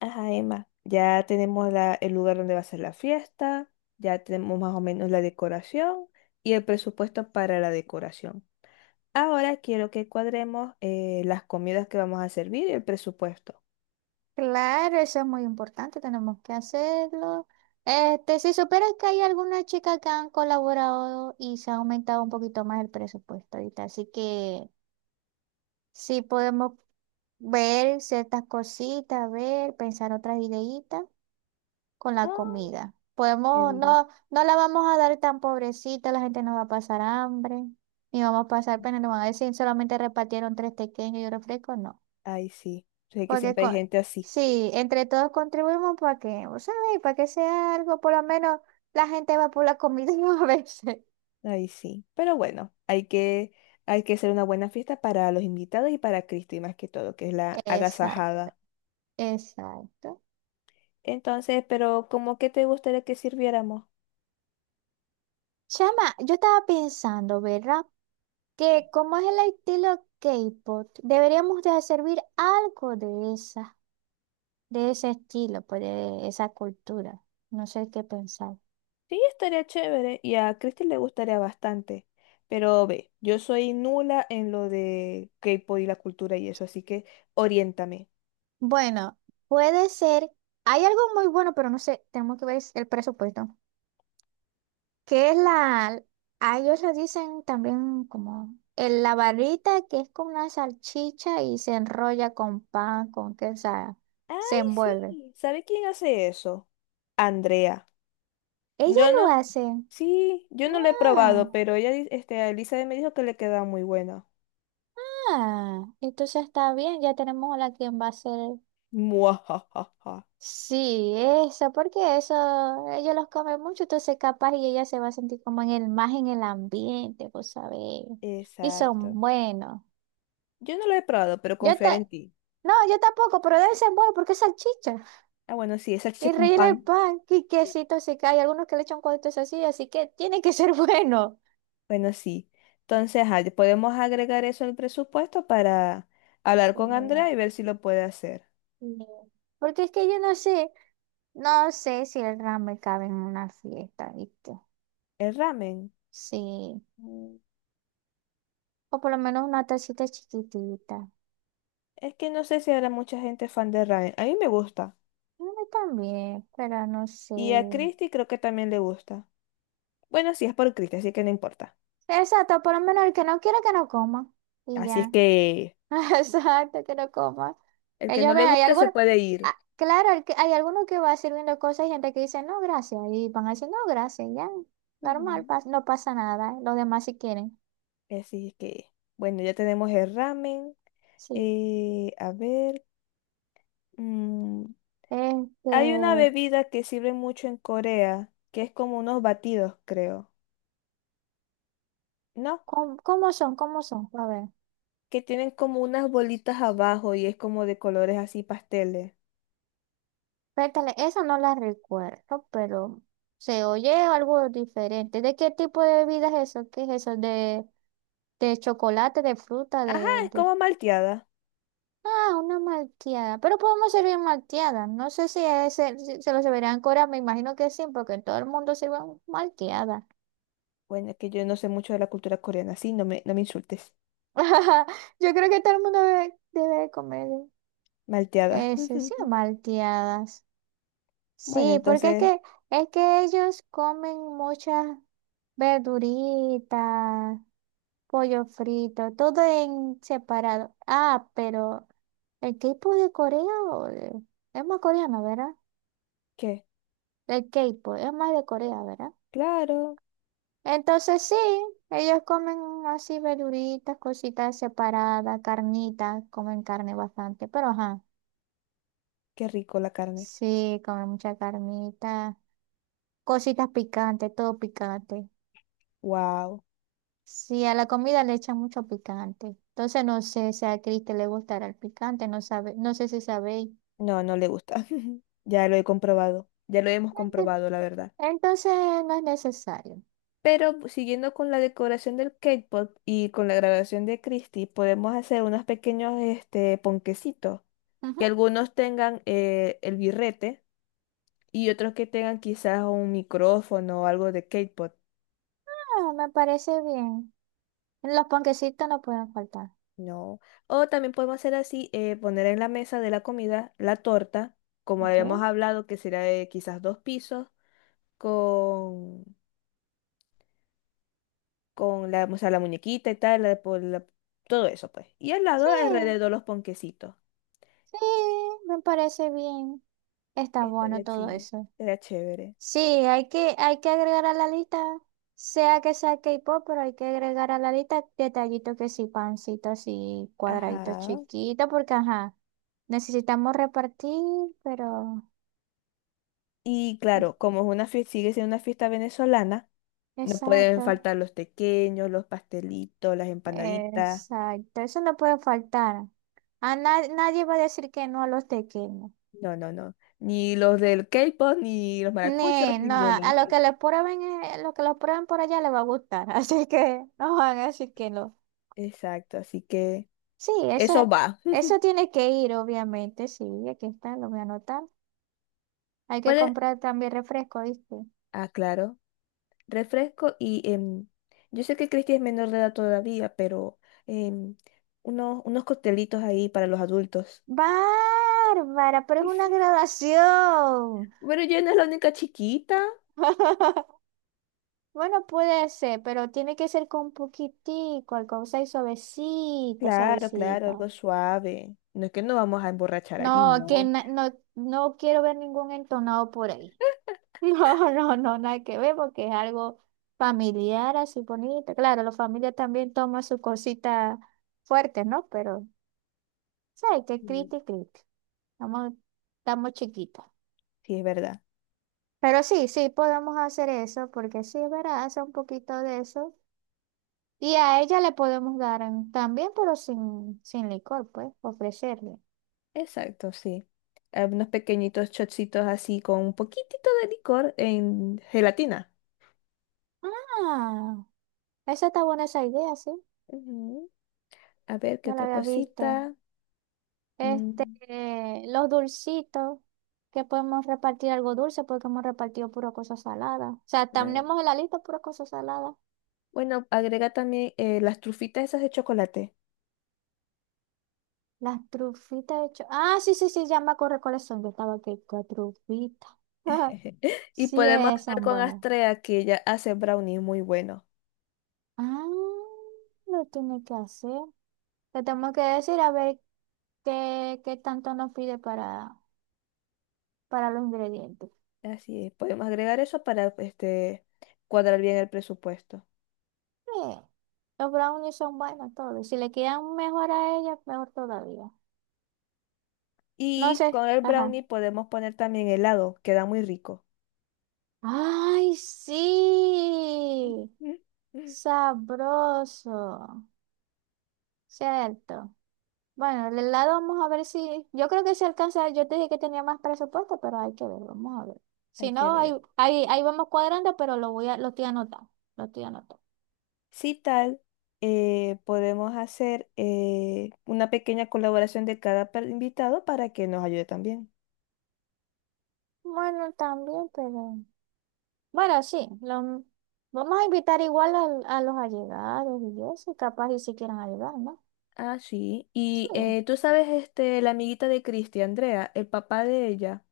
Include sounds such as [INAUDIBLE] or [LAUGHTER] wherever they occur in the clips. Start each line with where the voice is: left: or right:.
left: Ajá, Emma, ya tenemos el lugar donde va a ser la fiesta, ya tenemos más o menos la decoración y el presupuesto para la decoración. Ahora quiero que cuadremos las comidas que vamos a servir y el presupuesto.
right: Claro, eso es muy importante, tenemos que hacerlo. Si supieras que hay algunas chicas que han colaborado y se ha aumentado un poquito más el presupuesto ahorita, así que sí podemos ver ciertas cositas, ver, pensar otras ideitas con la
left: Ah,
right: comida. Podemos,
left: chévere.
right: no, no la vamos a dar tan pobrecita, la gente no va a pasar hambre, ni vamos a pasar pena, no van a decir solamente repartieron tres pequeños y un refresco, no.
left: Ay, sí, sé que
right: Porque
left: siempre hay
right: con,
left: gente así,
right: sí, entre todos contribuimos para que, vos sabés, para que sea algo, por lo menos la gente va por la comida [LAUGHS] a veces.
left: ay, sí. Pero bueno, hay que hacer una buena fiesta para los invitados y para Cristi más que todo, que es la
right: Exacto,
left: agasajada.
right: exacto.
left: Entonces, pero ¿cómo que te gustaría que sirviéramos?
right: Chama, yo estaba pensando, ¿verdad? Que como es el estilo K-pop, deberíamos de servir algo de esa, de ese estilo, pues de esa cultura. No sé qué pensar.
left: Sí, estaría chévere y a Christy le gustaría bastante. Pero ve, yo soy nula en lo de K-pop y la cultura y eso, así que oriéntame.
right: Bueno, puede ser. Hay algo muy bueno, pero no sé, tenemos que ver el presupuesto. que es la, a ellos le dicen también como el, la barrita que es como una salchicha y se enrolla con pan, con queso,
left: Ay,
right: se envuelve.
left: sí. ¿Sabe quién hace eso? Andrea.
right: Ella
left: Yo
right: lo
left: no.
right: hace.
left: Sí, yo no lo he probado,
right: Ah,
left: pero Elizabeth me dijo que le queda muy buena.
right: ah, entonces está bien, ya tenemos a la quien va a hacer.
left: [LAUGHS] Muajajaja.
right: Sí, eso, ellos los comen mucho, entonces capaz y ella se va a sentir como en el, más en el ambiente, pues sabés. Y son
left: Exacto.
right: buenos.
left: Yo no lo he probado, pero
right: Yo te,
left: confiar en ti.
right: no, yo tampoco, pero deben ser buenos porque es salchicha.
left: Ah, bueno, sí, esa chicha
right: Y
left: con
right: rellena el
left: pan.
right: pan, y quesito se cae, algunos que le echan cuadritos así, así que tiene que ser [LAUGHS] bueno.
left: Bueno, sí. Entonces, ajá, podemos agregar eso al presupuesto para hablar con Andrea y
right: Y
left: ver si lo puede hacer.
right: "no". Porque es que yo no sé, no sé si el ramen cabe en una fiesta, ¿viste?
left: El ramen.
right: Sí,
left: mm,
right: o por lo menos una tacita chiquitita.
left: Es que no sé si habrá mucha gente fan del ramen. A mí me gusta.
right: No también, pero no sé.
left: Y a Christy creo que también le gusta. Bueno, sí, es por Christy, así que no importa.
right: Exacto, por lo menos el que no quiere que no coma. Y
left: Así es
right: ya.
left: que
right: [LAUGHS] Exacto, que no coma.
left: el que no
right: Ellos ven,
left: le
right: hay
left: guste se
right: algunos,
left: puede ir.
right: ah, claro, hay algunos que va sirviendo cosas y gente que dice, no, gracias. Y van a decir, no, gracias, ya,
left: Ujú.
right: normal, no pasa nada. Los demás si quieren.
left: Así es que, bueno, ya tenemos el ramen.
right: Sí.
left: A ver. mm,
right: Este,
left: hay una bebida que sirve mucho en Corea, que es como unos batidos, creo. No,
right: ¿Cómo, cómo son? ¿Cómo son? A ver,
left: que tienen como unas bolitas abajo y es como de colores así pasteles.
right: espérate, esa no la recuerdo, pero se oye algo diferente. ¿De qué tipo de bebida es eso? ¿Qué es eso? De chocolate, de fruta,
left: Ajá, es
right: de...
left: como malteada.
right: Ah, una malteada. Pero podemos servir malteada. No sé si, es el- si se lo servirán en Corea. Me imagino que sí, porque todo el mundo sirve malteada.
left: Bueno, es que yo no sé mucho de la cultura coreana, sí, no me insultes.
right: [LAUGHS] Yo creo que todo el mundo debe comer
left: Malteada.
right: eso, sí,
left: [LAUGHS]
right: malteadas.
left: Bueno,
right: Sí,
left: entonces,
right: es que ellos comen muchas verduritas, pollo frito, todo en separado. Ah, pero el K-pop de Corea o de- es más coreano, ¿verdad?
left: ¿qué?
right: El K-pop es más de Corea, ¿verdad?
left: Claro,
right: Entonces sí, ellos comen así verduritas, cositas separadas, carnitas, comen carne bastante, pero ajá,
left: qué rico la carne.
right: sí, comen mucha carnita, cositas picantes, todo picante.
left: Wow.
right: Sí, a la comida le echan mucho picante. Entonces no sé si a Cristi le gustará el picante, no sabe, no sé si sabéis.
left: No, no le gusta. [LAUGHS] Ya lo he comprobado. Ya lo hemos
right: Ent-
left: comprobado, la verdad.
right: Entonces no es necesario.
left: Pero pues, siguiendo con la decoración del K-pop y con la grabación de Christie, podemos hacer unos pequeños ponquecitos,
right: Ujú,
left: que algunos tengan el birrete y otros que tengan quizás un micrófono o algo de K-pop.
right: ah, me parece bien. Los panquecitos no pueden faltar,
left: No. O también podemos hacer así, poner en la mesa de la comida la torta, como
right: ¿ok?
left: habíamos hablado, que será de quizás dos pisos, con, con la, o sea, la muñequita y tal, la- por la- todo eso, pues. Y al lado,
right: Sí,
left: alrededor, los ponquecitos.
right: sí, me parece bien. Está bueno
left: Estaría
right: todo
left: chido,
right: eso.
left: estaría chévere.
right: Sí, hay que agregar a la lista, sea que sea K-pop, pero hay que agregar a la lista detallitos que sí, pancitos y cuadraditos
left: Ajá.
right: chiquitos, porque ajá, necesitamos repartir, pero
left: Y claro, como es una fiesta, sigue siendo una fiesta venezolana. No pueden
right: exacto,
left: faltar los pequeños, los pastelitos, las empanaditas.
right: exacto, eso no puede faltar. Nadie va a decir que no a los pequeños.
left: No, no, no. Ni los del K-pop, ni los maracuchos,
right: Ni, no,
left: ninguno.
right: a lo que les prueben, lo que los prueben por allá les va a gustar, [LAUGHS] así que no van a decir que no.
left: Exacto, así que
right: Sí,
left: eso
right: eso,
left: va.
right: eso tiene que ir, obviamente, sí, aquí está, lo voy a anotar. Hay que
left: Puedes,
right: comprar también refresco, ¿viste?
left: ah, claro, refresco y yo sé que Cristi es menor de edad todavía, pero em, unos coctelitos ahí para los adultos.
right: Bárbara, pero es una
left: [LAUGHS]
right: graduación.
left: Pero yo no es la única chiquita.
right: [LAUGHS] Bueno, puede ser, pero tiene que ser con poquitico, alcohol, o sea, y suavecita,
left: Claro, claro,
right: suavecita.
left: algo suave. No es que no vamos a emborrachar
right: No,
left: allí, no.
right: no, no quiero ver ningún entonado por ahí. [LAUGHS] No, no, no, nada que ver porque es algo familiar, así bonito. Claro, la familia también toma sus cositas fuertes, ¿no? Pero, ¿sabes qué?
left: Mm.
right: Criti, criti. Estamos, estamos chiquitos.
left: Sí, es verdad.
right: Pero sí, sí, podemos hacer eso porque sí, es verdad, hace un poquito de eso. Y a ella le podemos dar mm, también, pero sin, sin licor, pues, ofrecerle.
left: Exacto, sí. Ah, unos pequeñitos chocitos así con un poquitito de licor en gelatina.
right: Ah, esa está buena esa idea, sí.
left: Ujú. A ver, ¿qué
right: No la
left: otra
right: había visto.
left: cosita? Mm,
right: Los dulcitos, que podemos repartir algo dulce porque hemos repartido pura cosa salada. O sea, tenemos
left: ah,
right: en la lista pura cosa salada.
left: bueno, agrega también las trufitas esas de chocolate.
right: Las trufitas ah, sí, sí, sí, ya me acuerdo cuáles son. Yo estaba aquí con trufitas. [LAUGHS]
left: [LAUGHS] Y
right: Sí,
left: podemos estar
right: son
left: con
right: buenos.
left: Astrea, que ella hace brownies muy buenos.
right: Ah, lo tiene que hacer. Le tenemos que decir a ver qué, qué tanto nos pide para los ingredientes.
left: Así es, podemos agregar eso para cuadrar bien el presupuesto.
right: Eh, los brownies son buenos todos. Si le quedan mejor a ella, mejor todavía. No
left: Y con
right: sé.
left: el
right: Ajá.
left: brownie podemos poner también helado, queda muy rico.
right: Ay, sí.
left: [LAUGHS]
right: Sabroso. Cierto. Bueno, el helado vamos a ver si... Yo creo que se alcanza. Yo te dije que tenía más presupuesto, pero hay que ver. Vamos a ver.
left: Hay
right: Si
left: que
right: no,
left: ver.
right: ahí, ahí, ahí vamos cuadrando, pero lo estoy anotando. Lo estoy anotando.
left: Si tal, podemos hacer una pequeña colaboración de cada per- invitado para que nos ayude también.
right: Bueno, también, pero... Bueno, sí. Vamos a invitar a los allegados y eso. Capaz y si quieran ayudar, ¿no?
left: Ah, sí.
right: Sí.
left: Y tú sabes, este, la amiguita de Cristi, Andrea, el papá de ella,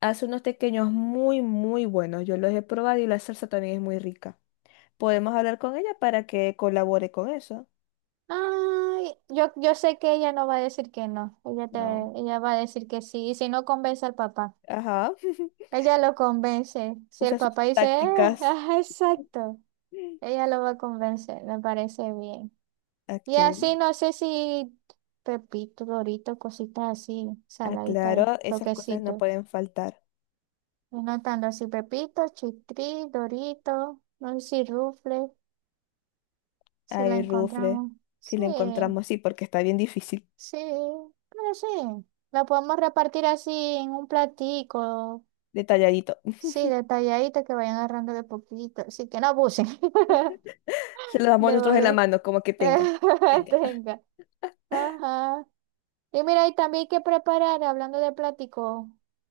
left: hace unos pequeños muy buenos. Yo los he probado y la salsa también es muy rica. Podemos hablar con ella para que colabore con eso.
right: Ay, yo sé que ella no va a decir que no.
left: No.
right: Ella va a decir que sí. Y si no convence al papá,
left: Ajá. [LAUGHS]
right: ella lo convence. Si el
left: Usa sus
right: papá dice,
left: tácticas.
right: ajá, exacto,
left: Mm.
right: ella lo va a convencer. Me parece bien. Y
left: Ok.
right: así no sé si Pepito, Dorito, cositas así,
left: Ah,
right: saladitas,
left: claro, esas cosas no
right: toquecitos.
left: pueden faltar.
right: Y notando así Pepito, Chitri, Dorito, no sé si Rufle, si la
left: Ay, Rufre,
right: encontramos.
left: si
right: Sí.
left: le encontramos, sí, porque está bien difícil,
right: Sí, pero sí, la podemos repartir así en un platico,
left: detalladito. [LAUGHS]
right: sí, detalladita que vayan agarrando de poquito, así que no abusen [LAUGHS]
left: Se lo damos
right: de lo
left: nosotros en la
right: que
left: mano, como que tenga.
right: [LAUGHS]
left: Tenga.
right: tenga. Ajá. Y mira, y también hay que preparar, hablando de platico,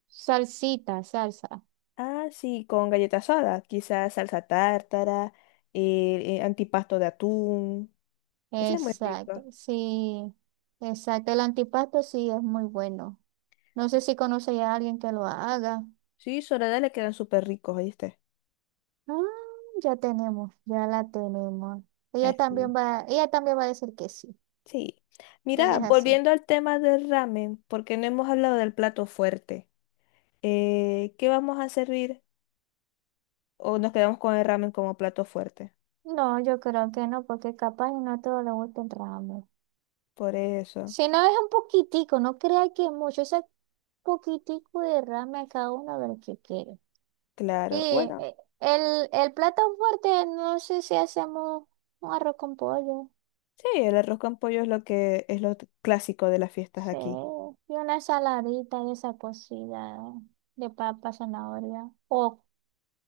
right: salsita, salsa.
left: Ah, sí, con galleta soda, quizás salsa tártara, antipasto de atún. Ese es muy
right: Exacto,
left: rico.
right: sí, exacto. El antipasto sí es muy bueno. No sé si conoce ya a alguien que lo haga.
left: Sí, Soledad le quedan súper ricos, ¿oíste?
right: Ah, ya tenemos, ya la tenemos.
left: Así.
right: Ella también va a decir que sí.
left: Sí.
right: Ella
left: Mira,
right: es así.
left: volviendo al tema del ramen, porque no hemos hablado del plato fuerte. ¿Qué vamos a servir? ¿O nos quedamos con el ramen como plato fuerte?
right: No, yo creo que no, porque capaz y no todo le gusta el ramen.
left: Por eso,
right: Si no es un poquitico, no crea que mucho, ese poquitico de ramen a cada uno a ver qué quiere. Y
left: claro. Bueno.
right: eh, el plato fuerte, no sé si hacemos un arroz con pollo.
left: Sí, el arroz con pollo es lo que es lo t- clásico de las fiestas de
right: Sí,
left: aquí.
right: y una ensaladita de esa cocida de papa, zanahoria. O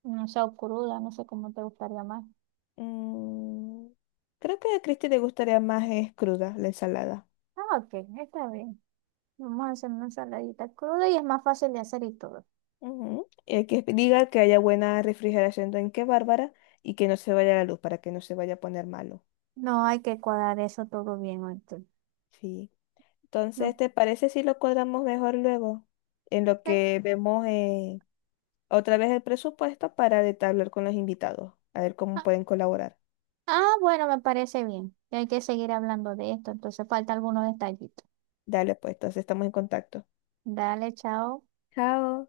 right: no sé, o cruda, no sé cómo te gustaría más.
left: Mm, creo que a Cristi le gustaría más es cruda la ensalada.
right: Ah, ok, está bien. Vamos a hacer una ensaladita cruda y es más fácil de hacer y todo.
left: Ujú. Y hay que diga que haya buena refrigeración en qué bárbara y que no se vaya la luz para que no se vaya a poner malo.
right: No hay que cuadrar eso todo bien. Ahorita.
left: Sí.
right: No.
left: Entonces, ¿te parece si lo cuadramos mejor luego? En lo
right: eh,
left: que vemos otra vez el presupuesto para detallar con los invitados, a ver cómo
right: Ah,
left: pueden colaborar.
right: ah, bueno, me parece bien. Hay que seguir hablando de esto, entonces falta algunos detallitos.
left: Dale, pues, entonces estamos en contacto.
right: Dale, chao.
left: Chao.